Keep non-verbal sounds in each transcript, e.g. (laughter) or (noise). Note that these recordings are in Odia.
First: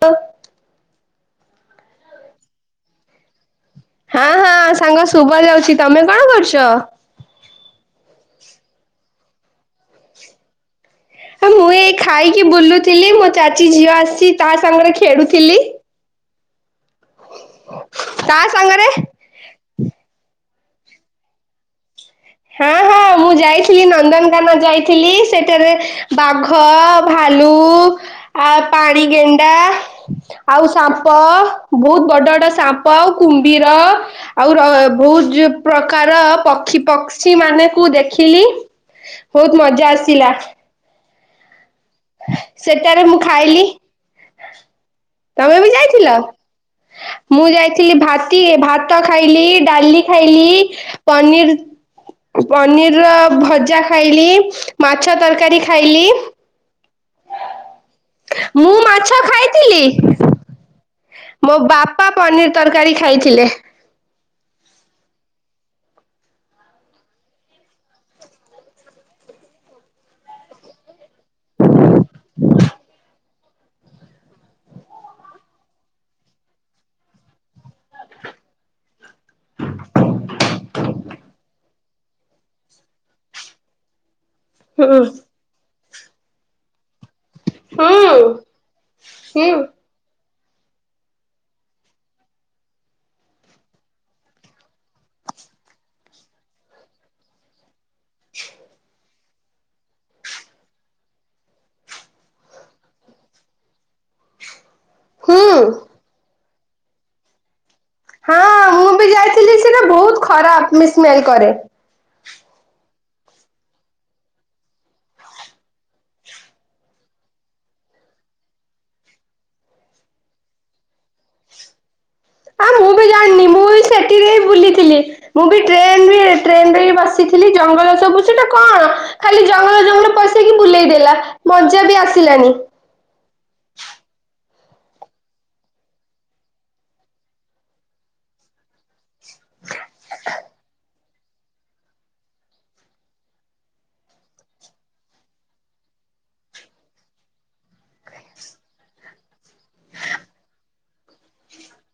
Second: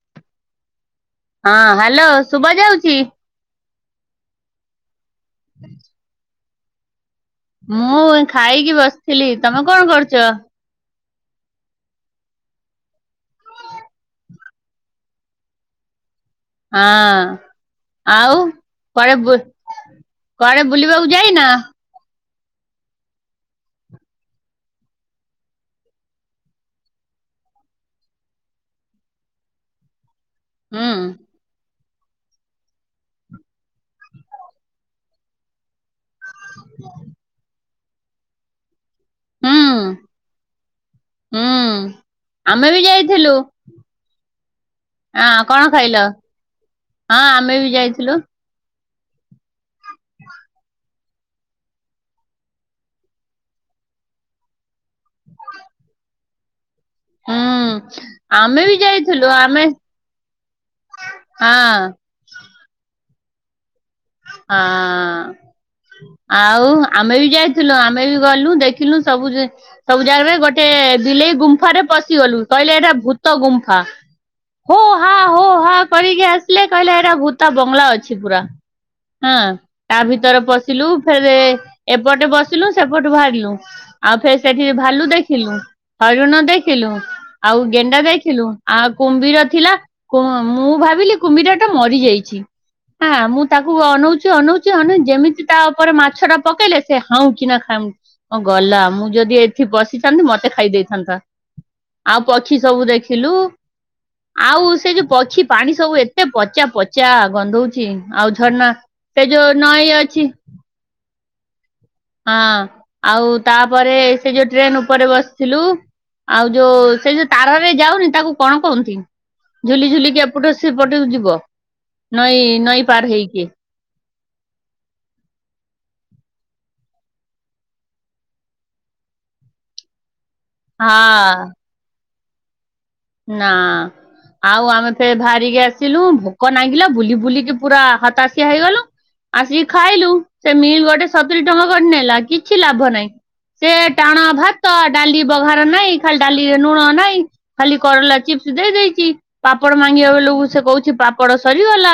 ତ ହଁ ହ୍ୟାଲୋ ଶୁଭ ଯାଉଛି। ହଁ ହଁ ସାଙ୍ଗ ଶୁଭା ଯାଉଛି ତମ କଣ କରୁଛ? ଛଅ ମୁଁ ଖାଇକି ବସିଥିଲି ତମେ କଣ କରୁଛ ମୁଁ ଏଇ ଖାଇକି ବୁଲୁଥିଲି ମୋ ଚାଚୀ ଝିଅ ଆସିଛି ତା ସାଙ୍ଗରେ ଖେଳୁଥିଲି। ହଁ ତା ଆଉ ସାଙ୍ଗରେ ପରେ କୁଆଡେ ବୁଲିବାକୁ ଯାଇନା ହଁ ହଁ ମୁଁ ଯାଇଥିଲି ନନ୍ଦନକାନ ଯାଇଥିଲି ସେଠାରେ ବାଘ ଭାଲୁ ଆ ପାଣି ଗେଣ୍ଡା ଆଉ ହୁଁ ସାପ ବହୁତ ବଡ ବଡ ସାପ ଆଉ କୁମ୍ଭୀର ଆଉ ବହୁତ ପ୍ରକାର ପକ୍ଷୀ ପକ୍ଷ ମାନେ କୁ ଦେଖିଲି। ହୁଁ ବହୁତ ମଜା ଆସିଲା ହୁଁ। ଆମେ ବି ସେଟାରେ ମୁଁ ଯାଇଥିଲୁ। ଖାଇଲି ହଁ ତମେ କଣ ବି ଖାଇଲ? ଯାଇଥିଲ ହଁ ମୁଁ ଆମେ ବି ଯାଇଥିଲି ଯାଇଥିଲୁ ଭତି ଭ ଟ ଖାଇଲି ଡାଲି ଖାଇଲି ପନିର ପନିର ର ଭଜା ଖାଇଲି ମାଛ ତରକାରୀ ଖାଇଲି। ହୁଁ। ଆମେ ମୁଁ ବି ମାଛ ଯାଇଥିଲୁ ଆମେ ଖାଇଥିଲି ହଁ ମୋ ହଁ। ବାପା ପନିର ତରକାରୀ ଖାଇଥିଲେ। ହଁ ଆଉ ଆମେ ବି ଯାଇଥିଲୁ ଆମେ ବି ଗଲୁ ଦେଖିଲୁ ସବୁ ସବୁ ଜାଗା ଗୋଟେ ଦିଲେଇ ଗୁମ୍ଫାରେ ପଶିଗଲୁ କହିଲେ ଏଇଟା ଭୂତ ଗୁମ୍ଫା ହୋ ହା ହୋ ହା କରିକି ଆସିଲେ କହିଲେ ଏଇଟା ଭୁତା ବଙ୍ଗଳା ଅଛି ପୁରା। ହଁ ତା ଭିତରେ ପଶିଲୁ ଫେରେ ଏପଟେ ବସିଲୁ ସେପଟୁ ବାହାରିଲୁ ଆଉ ଫେ ସେଠି ହୁଁ ଭାଲୁ ଦେଖିଲୁ। ହରିଣ ଦେଖିଲୁ। ଆଉ ଗେଣ୍ଡା ହୁଁ ଯାଇଥିଲୁ ଆ କୁମ୍ବିର ହୁଁ ଥିଲା ମୁଁ ଭାବିଲି କୁମ୍ଭୀର ଟା ମରିଯାଇଛି ହ ମୁଁ ତାକୁ ଅନଉଛି ଅନଉଛି ଅନ ଯେମିତି ତା ଉପରେ ମାଛ ଟା ପକେଇଲେ ସେ ହାଉଁ କି ନା ଖାଉନି ହଁ ଗଲା ମୁଁ ଯଦି ଏଠି ପଶିଥାନ୍ତି ମତେ ଖାଇ ଦେଇଥାନ୍ତା ଆଉ ପକ୍ଷୀ ସବୁ ଦେଖିଲୁ ଆଉ ଏ ଯୋଉ ପଛି ହୁଁ ପାଣି ସବୁ ଏତେ ପଚ ପଚା ପଚା ଗନ୍ଧଉଚି। ହଁ ମୁଁ ବି ଯାଇଥିଲି ସେଟା ଅଛି ବହୁତ ଖରାପ ମିସ୍ମେଲ। କରେ। ହଁ ଆଉ ତାପରେ ସେ ଯୋଉ ଟ୍ରେନ ଉପରେ ବସିଥିଲୁ ଆଉ ଯୋଉ ସେ ଯୋଉ ତାରରେ ଯାଉନି ତାକୁ କଣ କହୁନ୍ତି ଝୁଲି ଝୁଲିକି ଏପଟୁ ସେପଟୁ ଯିବ। ନଈ ନଈ ପାର ହେଇକି। ସେଥିରେ ବୁଲିଥିଲି ମୁଁ ବି ଟ୍ରେନ ଟ୍ରେନ ରେ ହି ବସିଥିଲି ଜଙ୍ଗଲ ସବୁ ସେଟା କଣ ଖାଲି ଜଙ୍ଗଲ ଜଙ୍ଗଲ ପ ଯାଇକି ବୁଲେଇ ଦେଲା ହଁ ମଜା ବି ଆସ ସିଲାନି। ନା ଆଉ ଆମେ ଫେରେ ବାହାରିକି ଆସିଲୁ ଭୋକ ନାଗିଲା ବୁଲି ବୁଲିକି ପୁରା ହାତାଶିଆ ହେଇଗଲୁ ଆସିକି ଖାଇଲୁ ସେ ମିଲ୍ ଗୋଟେ ସତୁରି ଟଙ୍କା କରି ନେଲା କିଛି ଲାଭ ନାହିଁ ସେ ଟାଣ ଭାତ ଡାଲି ବଘାର ନାଇଁ ଖାଲି ଡାଲିରେ ଲୁଣ ନାଇଁ। ଖାଲି କରଲା ଚିପ୍ସ ଦେଇ ଦେଇଛି। ପାପଡ ମଙ୍ଗିବା ବେଲକୁ ସେ କହୁଛି ପାପଡ଼ ସରିଗଲା।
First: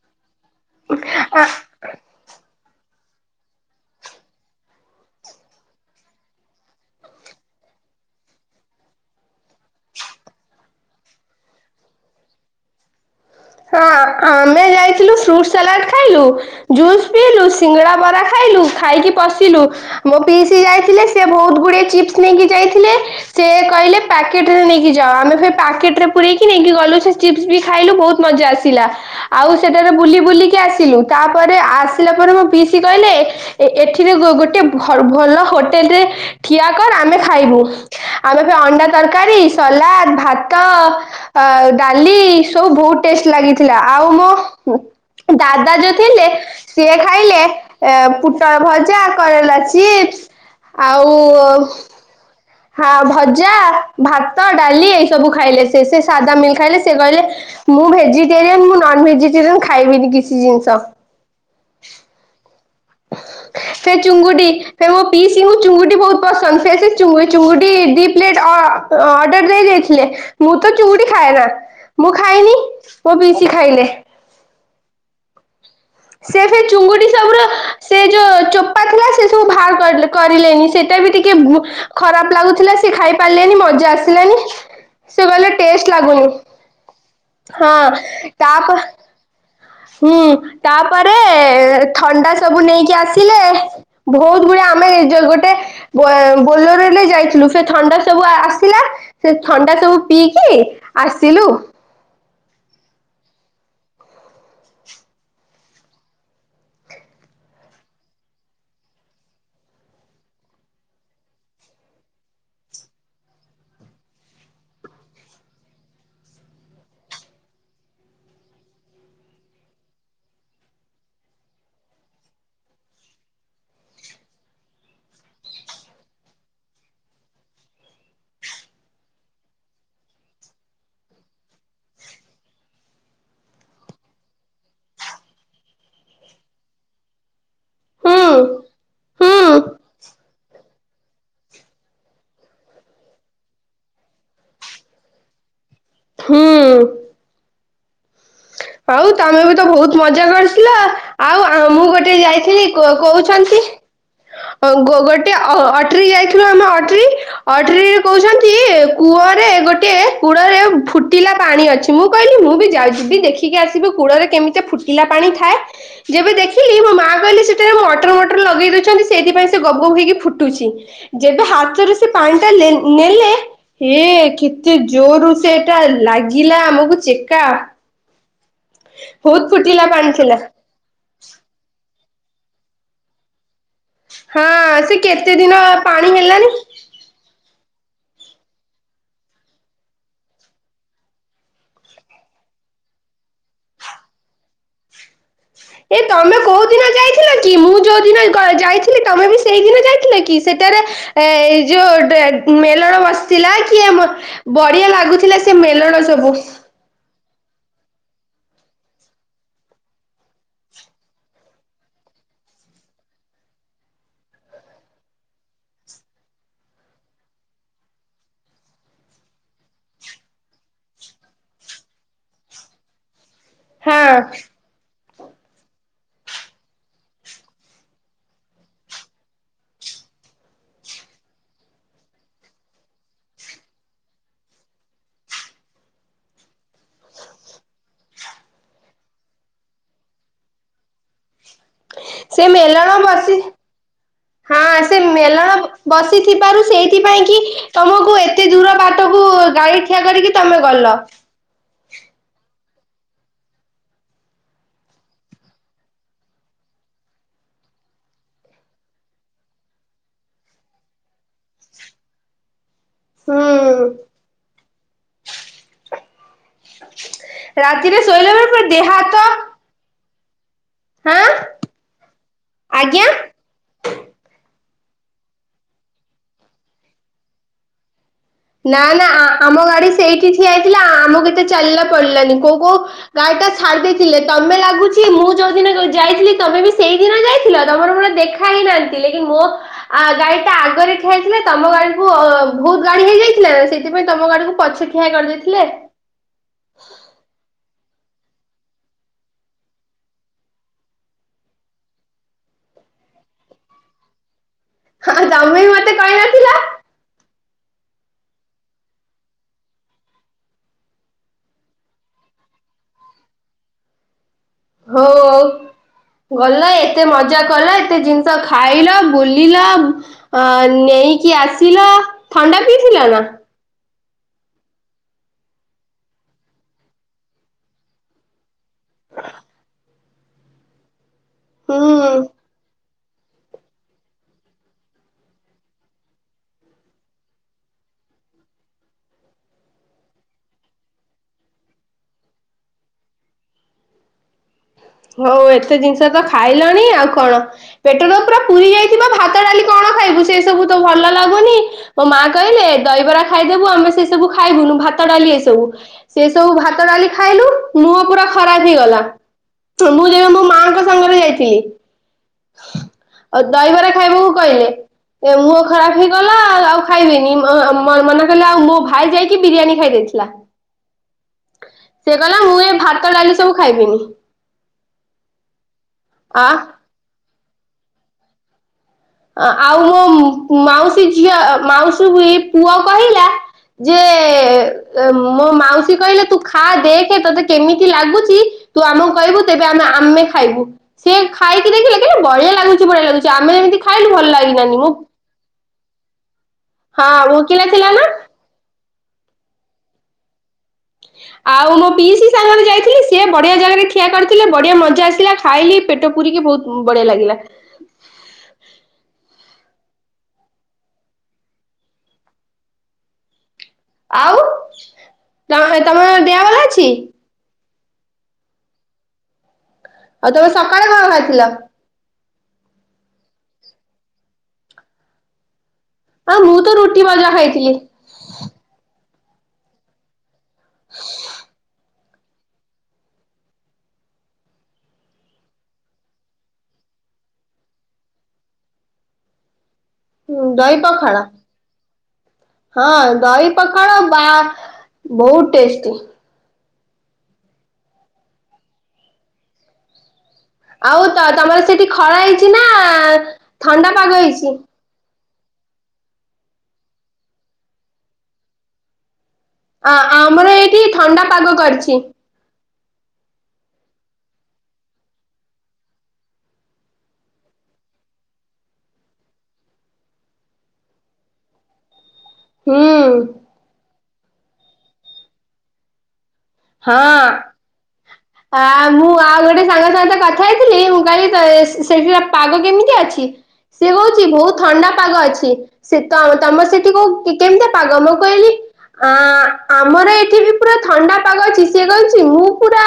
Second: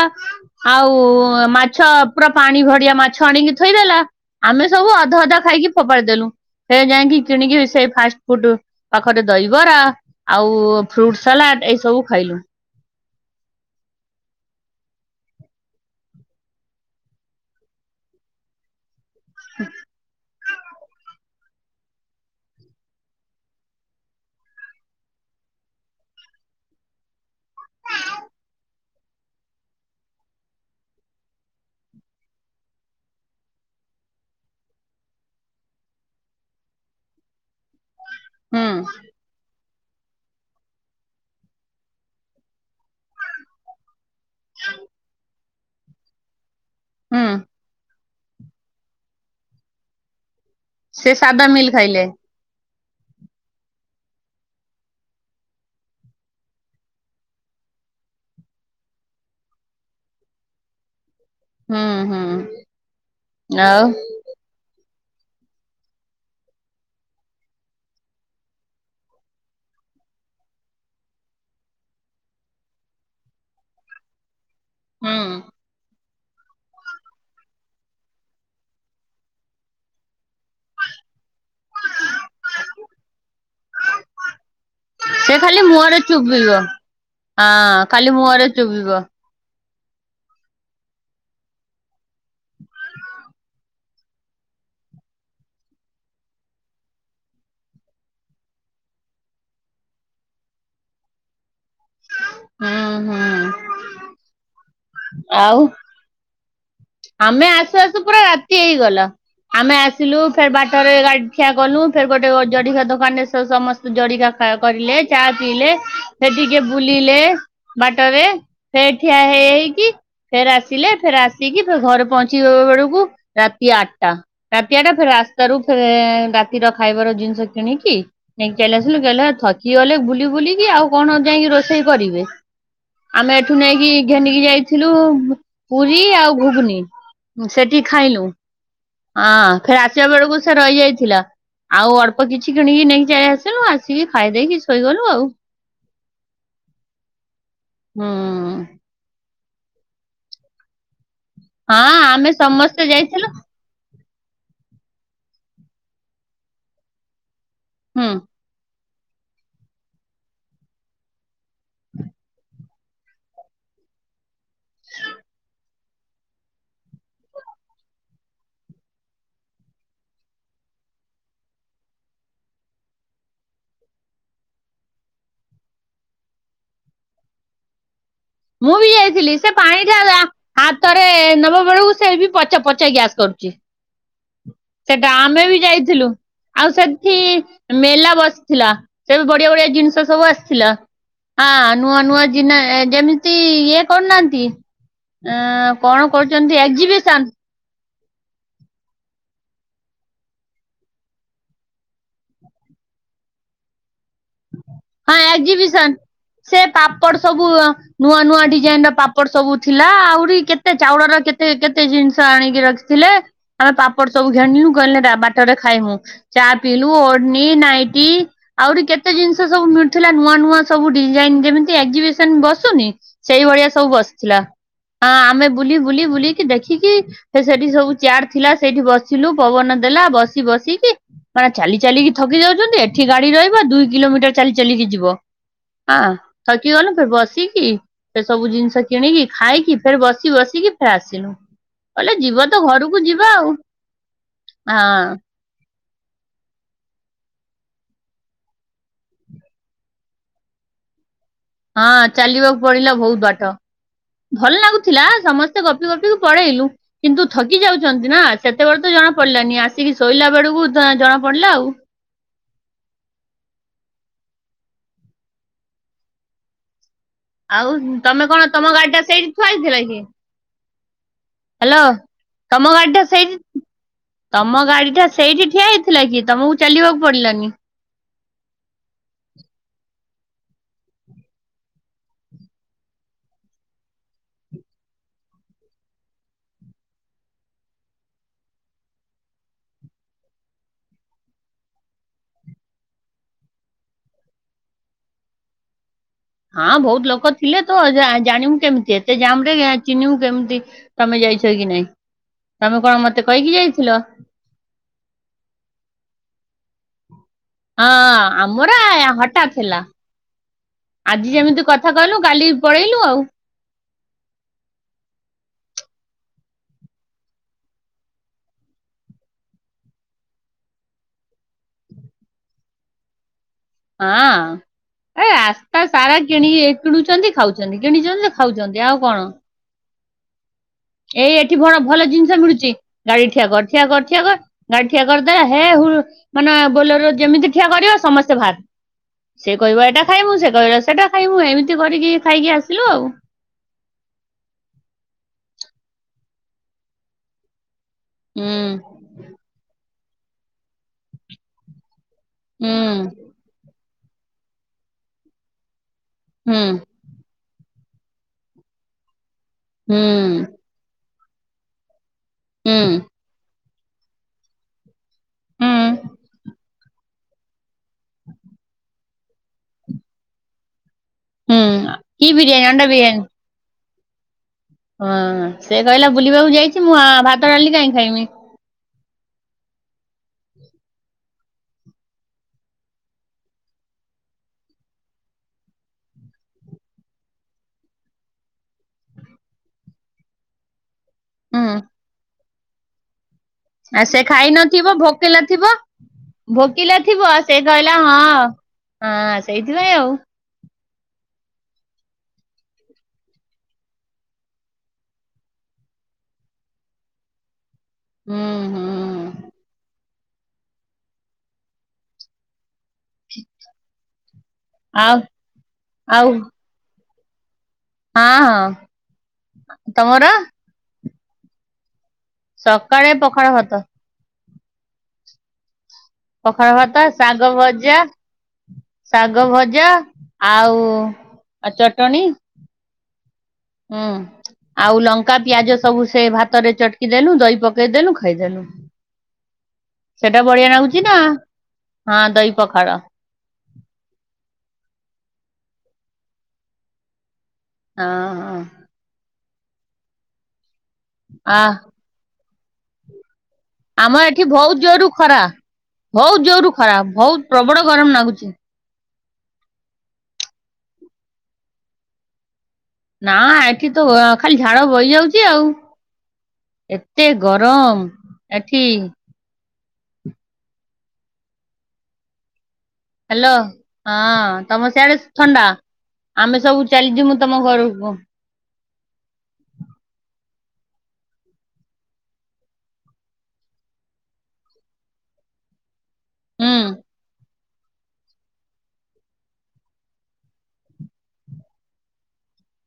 ଆଉ ଆ ମାଛ ପୁରା ପାଣି ଭର ଡିଆ ମାଛ ଆଣିକି ଥୋଇଦେଲା ଆମେ ସବୁ ଅଧ ଅଧା ଖାଇକି ଫୋପାଡ଼ି ଦେଲୁ ସେ ଯାଇକି କିଣିକି ସେଇ ଫାଷ୍ଟ ଫୁଡ ପାଖରେ ଦହିବରା ଆଉ ଫ୍ରୁଟ ସାଲାଡ ଏଇ ସବୁ ଖାଇଲୁ। ହଁ ଆମେ ଯାଇଥିଲୁ ଫ୍ରୁଟ ସାଲାଡ ଖାଇଲୁ ଜୁସ୍ ପିଇଲୁ ସିଙ୍ଗଡା ବରା ଖାଇଲୁ ଖାଇକି ବସିଲୁ ମୋ ପି ସି ଯାଇଥିଲେ ସେ ବହୁତ ଗୁଡେ ଚିପ୍ସ ନେଇକି ଯାଇଥିଲେ ସେ କହିଲେ ପ୍ୟାକେଟରେ ନେଇକି ଯାଅ ଆମେ ଫେ ପ୍ୟାକେଟ ରେ ପୁରେଇକି ନେଇକି ଗଲୁ ସେ ଚିପ୍ସ ବି ଖାଇଲୁ ବହୁତ ମଜା ଆସିଲା ଆଉ ସେଠାରେ ବୁଲି ବୁଲିକି ଆସିଲୁ ତାପରେ ଆସିଲା ପରେ ମୋ ପିସିି କହିଲେ ଏ ଏଠିରେ ଗ ଗୋଟେ ଭ-ଭଲ ହୋଟେଲ ରେ ଠିଆ କର ଆମେ ଖାଇବୁ। ଆଉ ଏବେ ହୁଁ ଅଣ୍ଡା ତରକାରୀ। ସଲାଦ ଭାତ ଅ ଡାଲି ସବୁ ବହୁତ ଟେଷ୍ଟ ଲାଗିଥିଲା ଆଉ। ଉ ହୁଁ। ଦାଦା ଯୋଉ ଥିଲେ। ସିଏ ହୁଁ ଖାଇଲେ ଏ ପୁଟଳ ଭଜା କରଲା ଚିପ୍ସ ସେ ଆଉ। ସାଧା ମିଲ୍ ଖାଇଲେ। ହଁ ଭଜା ଭାତ ଡାଲି ଏଇ ସବୁ ଖାଇଲେ ସେ ସେ ସାଧା ମିଲ୍ ଖାଇଲେ ସେ କହିଲେ ମୁଁ ଭେଜିଟେରିୟାନ ମୁଁ ନନ ଭେଜିଟେରିୟାନ ଖାଇବିନି କିଛି ଜିନିଷ। ହୁଁ ହୁଁ। ଆଉ ସେ ଚୁଙ୍ଗୁଡି। ସେ ମୋ ପିସୀ ଙ୍କୁ ଚିଙ୍ଗୁଡ଼ି ବହୁତ ପସନ୍ଦ ସେ ସେ ଚିଙ୍ଗୁଇ ଚିଙ୍ଗୁଡ଼ି ଦି ପ୍ଲେଟ୍ ଅ ଅର୍ଡର ଦେଇ ଦେଇଥିଲେ ମୁଁ ତ ଚୁଙ୍ଗୁଡି ଖାଏନା ମୁଁ ଖାଇନି ମୋ ପିସି ଖାଇଲେ। ହୁଁ। ସେ ସେ ଚୁଙ୍ଗୁଡି ସବୁ ର ସେ ଯୋଉ ଚୋପା ଥିଲା ସେ ସବୁ ବାହାର କରଲ କରିଲେନି ସେଇଟା ବି ଟିକ କେ ବୁ ଖରାପ ଲାଗୁଥିଲା ସେ ଖାଇପାରିଲେନି ମଜା ଆସିଲାନି ସେ କହିଲେ ଗଲେ ଖାଲି ଟେଷ୍ଟ ମୁହଁରେ ଲାଗୁନି ଚୋବେଇବ। ହଁ ଖାଲି ମୁହଁରେ ତାପ ଚୋବେଇବ। ହୁଁ ତାପରେ। ଥଣ୍ଡା ସବୁ ନେଇକି ଆସିଲେ। ବହୁତ ଭୁଳିଆ ଆମେଉ ଗୋଟେ ବୋଲେରୋରେ ଯାଇଥିଲୁ ସେ ଥଣ୍ଡା ସବୁ ଆସିଲା ସେ ଥଣ୍ଡା ସବୁ ପିଇକି ଆସିଲୁ। ହଁ ହୁଁ। ଆଉ। ଆମେ ଆସୁ ଆସୁ ପୁରା ରାତି ହେଇଗଲ ଆମେ ଆସିଲୁ ଫେର ବାଟରେ ଗାଡି ଠିଆ କଲୁ ଫେର ଗୋଟେ ଜଡିକା ଦୋକାନ ରେ ସମସ୍ତେ ଜଡିକା କରିଲେ ଚା ପିଇଲେ ଫ ଟିକେ ବୁଲିଲେ ବାଟରେ ଫେର ଠିଆ ହେଇ ହେଇକି ଫେର ଆସିଲେ ଫେର ଆସିକି। ଘରେ ପହଞ୍ଚି ବେଳକୁ ରାତି ଆଠଟା ରାତି ଆଠଟା ଫ ରାସ୍ତାରୁ ରାତିର ଖାଇବାର ଜିନିଷ କିଣିକି ନେଇକି ଚାଲି ଆସିଲୁ କହିଲେ ଥକି ଗଲେ ବୁଲି ବୁଲିକି ଆଉ କଣ ଯାଇକି ରୋଷେଇ କରିବେ ଆମେ ଏଠୁ ନେଇକି ଘେନିକି ଯାଇଥିଲୁ ପୁରୀ ଆଉ ଘୁଗନି। ସେଠି ହୁଁ ଖାଇଲୁ ହୁଁ ହଁ ଫରେ ଆସିବା ବେଳକୁ ସେ ରହିଯାଇ ଥିଲା ଆଉ ଅଳ୍ପ କିଛି କିଣିକି ନେଇକି ଚାଇ ଆସିଲୁ ଆସିକି ଖାଇଦେଇକି ଶୋଇଗଲୁ ଆଉ। ହଁ। ଆଉ ତମେ। ତ ବହୁତ ମଜା କରିଥିଲ। ଆଉ ମୁଁ ହଁ ଗୋଟେ ଆମେ ଯାଇଥିଲି ସମସ୍ତେ ଯାଇଥିଲୁ। କହୁଛନ୍ତି ଗୋଟେ ଅଟ୍ରି ଯାଇଥିଲୁ ଆମେ ଅଟ୍ରି। ଅଟ୍ରିରେ ହୁଁ କହୁଛନ୍ତି କୂଅରେ ଗୋଟେ କୂଳରେ ଫୁଟିଲା ପାଣି ଅଛି ମୁଁ କହିଲି ମୁଁ ବି ଯାଉଛି ବି ଦେଖିକି ଆସିବୁ କୂଳରେ କେମିତି ଫୁଟିଲା ପାଣି ଥାଏ ଯେବେ ଦେଖିଲି ମୋ ମା କହିଲି ସେଟାରେ ମଟର ମଟର ଲଗେଇ ଦଉଛନ୍ତି ସେଇଥିପାଇଁ ସେ ଗବ ଗବ ହେଇକି ଫୁଟୁଛି ଯେବେ ହାତରେ ସେ ପାଣି ଟା ଲା ନେଲେ ହେ କେତେ ଜୋରରୁ ସେଟା ଲାଗିଲା ଆମକୁ ଚେକା। ମୁଁ ବି ଯାଇଥିଲି ସେ ବହୁତ ଫୁଟିଲା ପାଣିଟା ପାଣି ଥିଲା ହାତରେ ନବା ବେଳକୁ ସେ ବି ପଛା ପଛା ଗ୍ୟାସ କରୁଛି। (inaudible) ସେ ସେଟା କେତେ ଆମେ ବି ଦିନ ଯାଇଥିଲୁ ପାଣି ହେଲାନି ଆଉ ସେଠି ମେଲା ବସିଥିଲା ସେ ବଢିଆ ବଢିଆ ଜିନିଷ ସବୁ ଆସିଥିଲା ହଁ ନୂଆ ନୂଆ ଜିନ ଯେମିତି ଇଏ କରୁନାହାନ୍ତି। ଅ ଏ କଣ ତମେ କରୁଛନ୍ତି କୋଉ ଦିନ ଏକ୍ଜିବିସନ ଯାଇଥିଲା କି ମୁଁ ଯୋଉ ଦିନ ଯାଇଥିଲେ ତମେ ବି ସେଇଦିନ ଯାଇଥିଲ କି ସେଠାରେ ଏ ଯୋଉ ମେଲଣ ବସିଥିଲା କି ଆ ହଁ ଏକ୍ଜିବିସନ ସେ ପାପଡ ସବୁ ନୂଆ ନୂଆ ଡିଜାଇନ ର ପାପଡ଼ ସବୁ ଥିଲା ଆହୁରି କେତେ ଚାଉଳର କେତେ କେତେ ଜିନିଷ ଆଣିକି ରଖିଥିଲେ ଆମେ ପାପଡ଼ ସବୁ ଘେଣିଲୁ କହିଲେ ବାଟରେ ଖାଇମୁ ଚା ପିଇଲୁ ଓଡ଼ନୀ ନାଇଟି ଆହୁରି କେତେ ତେ ଜିନିଷ ସବୁ ମିଳୁଥିଲା ନୂଆ ନୂଆ ସବୁ ଡିଜାଇନ ଯେମିତି ଏକ୍ଜିବିସନ ବସୁନି? ସେଇଭଳିଆ ସବୁ ହଁ ବସିଥିଲା। ଆଁ ଆମେ ବୁଲି ବୁଲି ବୁଲିକି ଦେଖିକି ସେ ସେଠି ସବୁ ଚେୟାର ଥିଲା ସେଇଠି ବସିଲୁ ପବନ ଦେଲା ବସି ବସିକି ମାନେ ଚାଲି ଚାଲିକି ଥକି ଯାଉଚନ୍ତି ଏଠି ଗାଡି ରହିବ ଦୁଇ କିଲୋମିଟର ଚାଲି ଚାଲିକି ଯିବ ଆଁ ଥକି ଗଲୁ ଫେରେ ବସିକି ସେ ସବୁ ଜିନିଷ କିଣିକି ଖାଇକି ଫେରେ ବସି ବସିକି ଫର ଆସିଲୁ। କହିଲେ ସେ ଯିବ ତ ମେଲଣ ଘରକୁ ଯିବା ବସି ଆଉ ହଁ ସେ ମେଲଣ ବସିଥିବାରୁ ସେଇଥି ପାଇଁ କି ତମକୁ ଏତେ ଦୂର ବାଟକୁ ଗାଡି ଠିଆ କରିକି ତମେ ଗଲ। ହଁ ଚାଲିବାକୁ ପଡିଲା ବହୁତ ବାଟ ଭଲ ଲାଗୁଥିଲା ସମସ୍ତେ ଗପି ଗପି କି ପଳେଇଲୁ କିନ୍ତୁ ଥକି ଯାଉଚନ୍ତି ନା ସେତେବେଳେ ତ ଜଣା ପଡିଲାନି ଆସିକି ଶୋଇଲା ବେଳକୁ ଯାହା ଜଣା ପଡିଲା ଆଉ। ହୁଁ। ଆଉ ରାତିରେ ତମେ ଶୋଇଲା କଣ ବେଳେ ପୁରା ତମ ଗାଡି ଦେହ ଟା ହାତ ସେଇଠି ଥୁଆ ହେଇଥିଲା କି? ହଁ ହ୍ୟାଲୋ ତମ ଗାଡି ଟା ଆଜ୍ଞା ସେଇଠି ତମ ଗାଡି ଟା ସେଇଠି ଠିଆ ହେଇଥିଲା କି ତମକୁ ଚାଲିବାକୁ ପଡିଲାନି? ନା ନା ଆ ଆମ ଗାଡି ସେଇଠି ଠିଆହେଇଥିଲା ଆ ଆମକୁ ଏତେ ଚାଲା ପଲଲାନି କୋଉ କୋଉ ଗାଡି ଟା ଛାଡି ଦେଇଥିଲେ ତମେ ଲାଗୁଛି ମୁଁ ଯୋଉଦିନ ଯାଇଥିଲି ତମେ ବି ସେଇ ଦିନ ଯାଇଥିଲ ତମର ମୋର ଦେଖା ହେଇ ନାହାନ୍ତି ଲକ ମୋ ଗାଡି ଟା ଆଗରେ ଠିଆଇଥିଲା ତମ ଗାଡିକୁୁ ବହୁତ ଗାଡି ହେଇଯାଇ ଲା ସେଥିପାଇଁ ତମ ଗାଡିକୁ ପଛ ଠିଆ କରିଦେଇଥିଲେ। ହାଁ ବହୁତ ଲୋକ ଥିଲେ ତ ଜା ଜାଣିବୁ କେମିତି ଏତେ ଜାମ ରେ ଚିହ୍ନିବୁ କେମିତି ତମେ ଯାଇଚ କି ନାଇଁ ତମେ କଣ ମତେ କହିକି ଯାଇଥିଲ? ହଁ ତମେ ବି ମତେ କହିନଥିଲ। ହଁ ଆମର‌ ଏ ହଠାତ୍ ଥିଲା ଆଜି ଯେମିତି କଥା କହିଲୁ କାଲି ପଳେଇଲୁ ଆଉ। ହଉ ଓ ଗଲ ଏତେ ମଜା କଲ ଏତେ ଜିନିଷ ଖାଇଲ ବୁଲିଲ ଅ ନେଇକି ଆସିଲ ଥଣ୍ଡା ପିଇଥିଲ ନା? ହଁ ଏ ରାସ୍ତା ସାରା କିଣି କିଣୁଚନ୍ତି ଖାଉଚନ୍ତି କିଣିଚନ୍ତି ଖାଉଚନ୍ତି ଆଉ କଣ। ଏଇ ଏଠି କଣ ଭଲ ହୁଁ ଜିନିଷ ମିଳୁଚି। ଗାଡି ଠିଆ କର, ଠିଆ କର, ଠିଆ କର ଗାଡି ଠିଆ କରିଦେଲେ। ହେ ହୁଳ ମାନେ ବୋଲେରୁ ଯେମିତି ଠିଆ କରିବ ସମସ୍ତେ ଭାରିବେ ସେ କହିବ ଏଟା ଖାଇବୁ ସେ କହିଲା ସେଟା ଖାଇବୁ ଏମିତି କରିକି ଖାଇକି ଆସିଲୁ ଆଉ। ହଉ ଏତେ ଜିନିଷ ତ ଖାଇଲଣି ଆଉ କଣ? ପେଟର ପୁରା ହୁଁ ପୁରୀ ଯାଇଥିବ। ଭାତ, ଡାଲି କଣ? ଖାଇବୁ ସେ ସବୁ ତ ଭଲ ଲାଗୁନି। ମୋ ମା କହିଲେ ହୁଁ ଦହିବରା ଖାଇଦେବୁ ଆମେ ସେ ସବୁ ଖାଇବୁନୁ ଭାତ ଡାଲି ଏ ସବୁ। ସେ ସବୁ ହୁଁ ଭାତ ଡାଲି ଖାଇଲୁ। ମୁହଁ ପୁରା ଖରାପ ହେଇଗଲା। ହୁଁ। ପି ଉଁ ଦହିବରା ଖାଇବାକୁ କହିଲେ। ଏ ମୁହଁ ହୁଁ ଖରାପ ହେଇଗଲା ଆ ଆଉ ଖାଇବିନି ମାମ ମ ମନା କଲେ ଆଉ ମୋ ଭାଇ ଯାଇ କି ବିରିୟାନୀ ଖାଇ ଦେଇେଥିଲା। ହୁଁ ସେ କି କହିଲା ମୁଁ ବିରିୟାନୀ ଏ ଅଣ୍ଡା ଭାତ ବିରିୟାନୀ ଡାଲି ସବୁ ଖାଇବିନି। (inaudible) ହଁ। ସେ କହିଲା ବୁଲିବାକୁ ଆ ଯାଇଛି। ମୁଁ ଅ ଭା ତଲି କାଇଁ ଖାଇଁନି? ଆ ଆଉ ମୋ ମୁଁ ମୁଁ ମାଉସୀ ଝିଅ ଏ ମାଉସୀ ପୁଅ କହିଲା ଯେ ମୋ ମାଉସୀ କହିଲୋ ତୁ ଖା ଦେଖେ ତତେ କେମିତି ଲାଗୁଛି ତୁ ଆମକୁ କହିବୁ ତେବେ ଆମେ ଆମେ ଖାଇବୁ। ସେ ଖାଇକି ଦେଖିଲେ କିଲେ ବଢଆ ବଢିଆ ଲାଗୁଛି ବଢିଆ ଲାଗୁଛି ଆମେ ଯେମିତି ଆ ଖାଇଲୁ ସେ ଭଲ ଖାଇ ଲାଗିଲାନି ମୁଁ ନଥିବ ଭୋକେଲା ଥିବ। ଭୋକିଲା ହଁ ଥିବ ସେ ଭୋକିଲା କହିଲା ଥିଲା ନା ହଁ। ହଁ ସେଇଥିପାଇଁ ଆଉ। ଆଉ ମୋ ପିଇ ସି ସାଙ୍ଗରେ ଯାଇଥିଲି ସେିଏ ବଢିଆ ଜାଗାରେ ଖିଆ କରିଥିଲେ। ବଢିଆ ମଜା ଆସିଲା ଖାଇଲି ପେଟ ପୁରିକି ବହୁତ୍ ଉଁ ବଢିଆ ଲାଗିଲା। ଉଁ ହୁଁ। (unintelligible) ଆଉ ଆଉ ତମେ ତମର ଆଉ ଦେହ ବଲ ଅଛି? ହଁ ହଁ। ତମର ଆଉ ତମେ ସକାଳ କଣ ଖାଇ ଆଲ। ସକାଳେ ପଖାଳଭାତ। ଆଁ ମୁଁ ପଖାଳ ତ ଭାତ ରୁଟି ଭଜା ଶାଗ ଖାଇଥିଲି। ଭଜା ଶାଗ ଭଜା। ଆଉ ଅଚଟ୍। ଟଣି। ହୁଁ ଆଉ ଲଙ୍କା ପିଆଜ ସବୁ ସେ ଭାତରେ ଚଟକି ଦେଲୁ ଦହି ପକେଇଦେଲୁ ଖାଇଦେଲୁ। ସେଟା ବଢିଆ ଦହି ହେଉଛି ନା। ପଖାଳ। ହଁ ଦହି ପଖାଳ ହଁ ଦହି ପଖାଳ ବା ବହୁତ ଟେଷ୍ଟି। ହଁ ହଁ। ଆଉ ତ ଆ ତମର ସେଠି ଖରା ହେଇଛି? ନା ଥଣ୍ଡା ପାଗ ଆମ ଏଠି ହେଇଛି? ବହୁତ ଜୋରୁ ଖରା ବହୁତ ଜୋରୁ ଖରା ବହୁତ ପ୍ରବଳ ଗରମ ଲାଗୁଛି। ଆ ଆମର ଏଇଠି ଥଣ୍ଡା ପାଗ କରିଛି। ନା ଏଠି ତ ଖାଲି ଝାଳ ବହିଯାଉଛି ଆଉ ଏତେ ଗରମ ଏଠି। ହୁଁ ହାଲୋ। ହଁ ତମ ସିଆଡେ ଥଣ୍ଡା। ଆମେ ସବୁ ହଁ ଚାଲିଯିବୁ ତମ ଘରକୁ। ଆ ମୁଁ ଆଉ ଗୋଟେ ସାଙ୍ଗ ସହିତ କଥା ହେଇଥିଲି ମୁଁ କହିଲି ତ ସେଠିକା ପାଗ କେମିତି ଅଛି ସେ କହୁଛି ବହୁତ ଥଣ୍ଡା ପାଗ ଅଛି। ସେ ତ ତମ ହୁଁ ସେଠି କ କେମିତିକା ପାଗ। ପାଗ ମୁଁ କହିଲି ଆ ଆମର ଏଠି ବି ପୁରା ଥଣ୍ଡା ପାଗ ଅଛି ସିଏ କଛି ମୁଁ ପୁରା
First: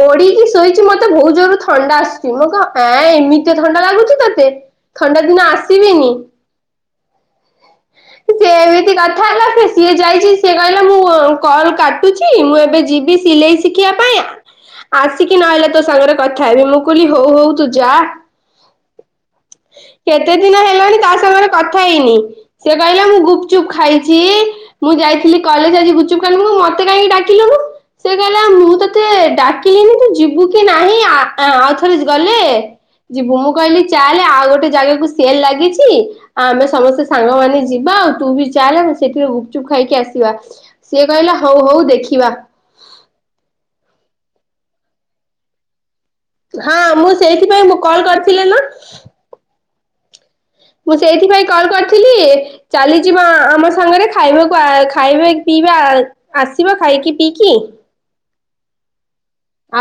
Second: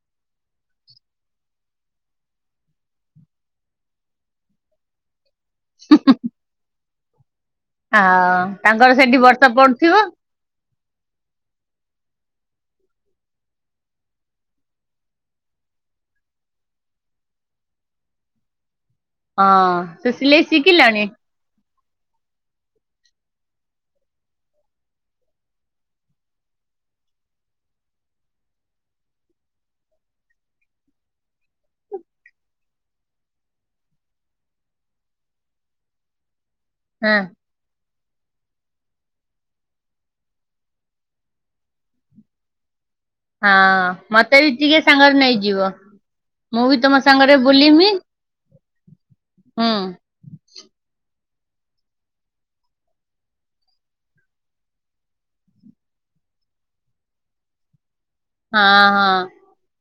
ଘୋଡ଼ିକି ଶୋଇଛି ମତେ ବହୁତ ଜୋରରେ ଥଣ୍ଡା ଆସୁଛି ମୁଁ କହ ଏଁ ଏମିତି ଥଣ୍ଡା ଲାଗୁଛି ତତେ ଥଣ୍ଡା ଦିନ ଆ ଆସିବିନି। ଆଉ ସେ ତାଙ୍କର ଏମିତି ସେଠି କଥା ହେଲା ବର୍ଷା ସେ ସିଏ ପଡୁଥିବ ଯାଇଛି ସେ କହ ମୁଁ କଲ କାଟୁଛି ମୁଁ ଏବେ ଯିବି ସିଲେଇ ଶିଖିବା ପାଇଁ ଆସିକି ନହେଲେ ତୋ ସାଙ୍ଗରେ କଥା ହେବି ମୁଁ କହିଁଲି ହଉ ହଉ ତୁ ଯା। ହଁ ସେ କେତେ ସିଲେଇ ଦିନ ହେଲାଣି ଶିଖିଲାଣି। ତା ସାଙ୍ଗରେ କଥା ହେଇନି ସେ କହିଲା ମୁଁ ଗୁପଚୁପ ଖାଇଛି ମୁଁ ଯାଇଥିଲି କଲେ ଆଜି ଗୁପଚୁପ ଖାଇ ମତେ କାହିଁକି ଡାକିଲୁନୁ ସେ କହିଲା ମୁଁ। ତୋତେ ଡାକିଲିନି ତୁ ଯିବୁ କି ନାହିଁ ଆଁ ଆଉ ଥରେ ଗଲେ ଯିବୁ ମୁଁ କହିଲି ଚାଲେ ଆଉ ଗୋଟେ ଜାଗାକୁ ସେଲ ଲାଗିଛି। ଆ ଆମେ ସମସ୍ତେ ହଁ ସାଙ୍ଗମାନେ ଯିବା। ତୁ ବି ଚାଲେ ସେଥିରେ ଗୁପଚୁପ୍ ଖାଇକି ଆସିବା ସିଏ କହିଲା ହଉ ହଉ ଦେଖିବା। ହଁ ମତେ ବି ଟିକେ ସାଙ୍ଗରେ ନେଇଯିବ। ହଁ ବି ତମ ମୁଁ ସାଙ୍ଗରେ ସେଇଥିପାଇଁ ବୁଲିମି। କଲ୍ କରିଥିଲି ନା। ହୁଁ ମୁଁ ସେଇଥିପାଇଁ କଲ୍ କରିଥିଲି ଚାଲିଯିବ ଆମ ସାଙ୍ଗରେ ଖାଇବାକୁ ଖାଇବା ପିଇବା ଆସିବା ଖାଇକି ପିଇକି ହଁ ହଁ।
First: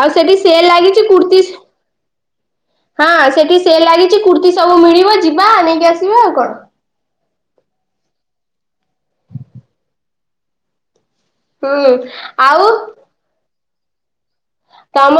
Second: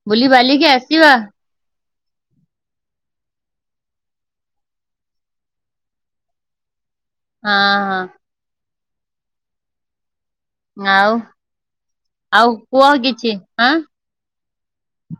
ଆଉ ବୁଲି ସେଠି ସେଲ୍ ବାଲିକି ଲାଗିଛି ଆସିବା କୁର୍ତ୍ତିୀ। ହଁ ସେଠି ସେଲ୍ ଲାଗିଛି କୃତ୍ତି ସବୁ ମିଳିବ ଯିବା ନେଇକି ଆସିବା ଆଉ କଣ? ହଁ ହଁ। ଆଉ ହୁଁ ଆଉ କୁହ କିଛି ଆଁ କାମ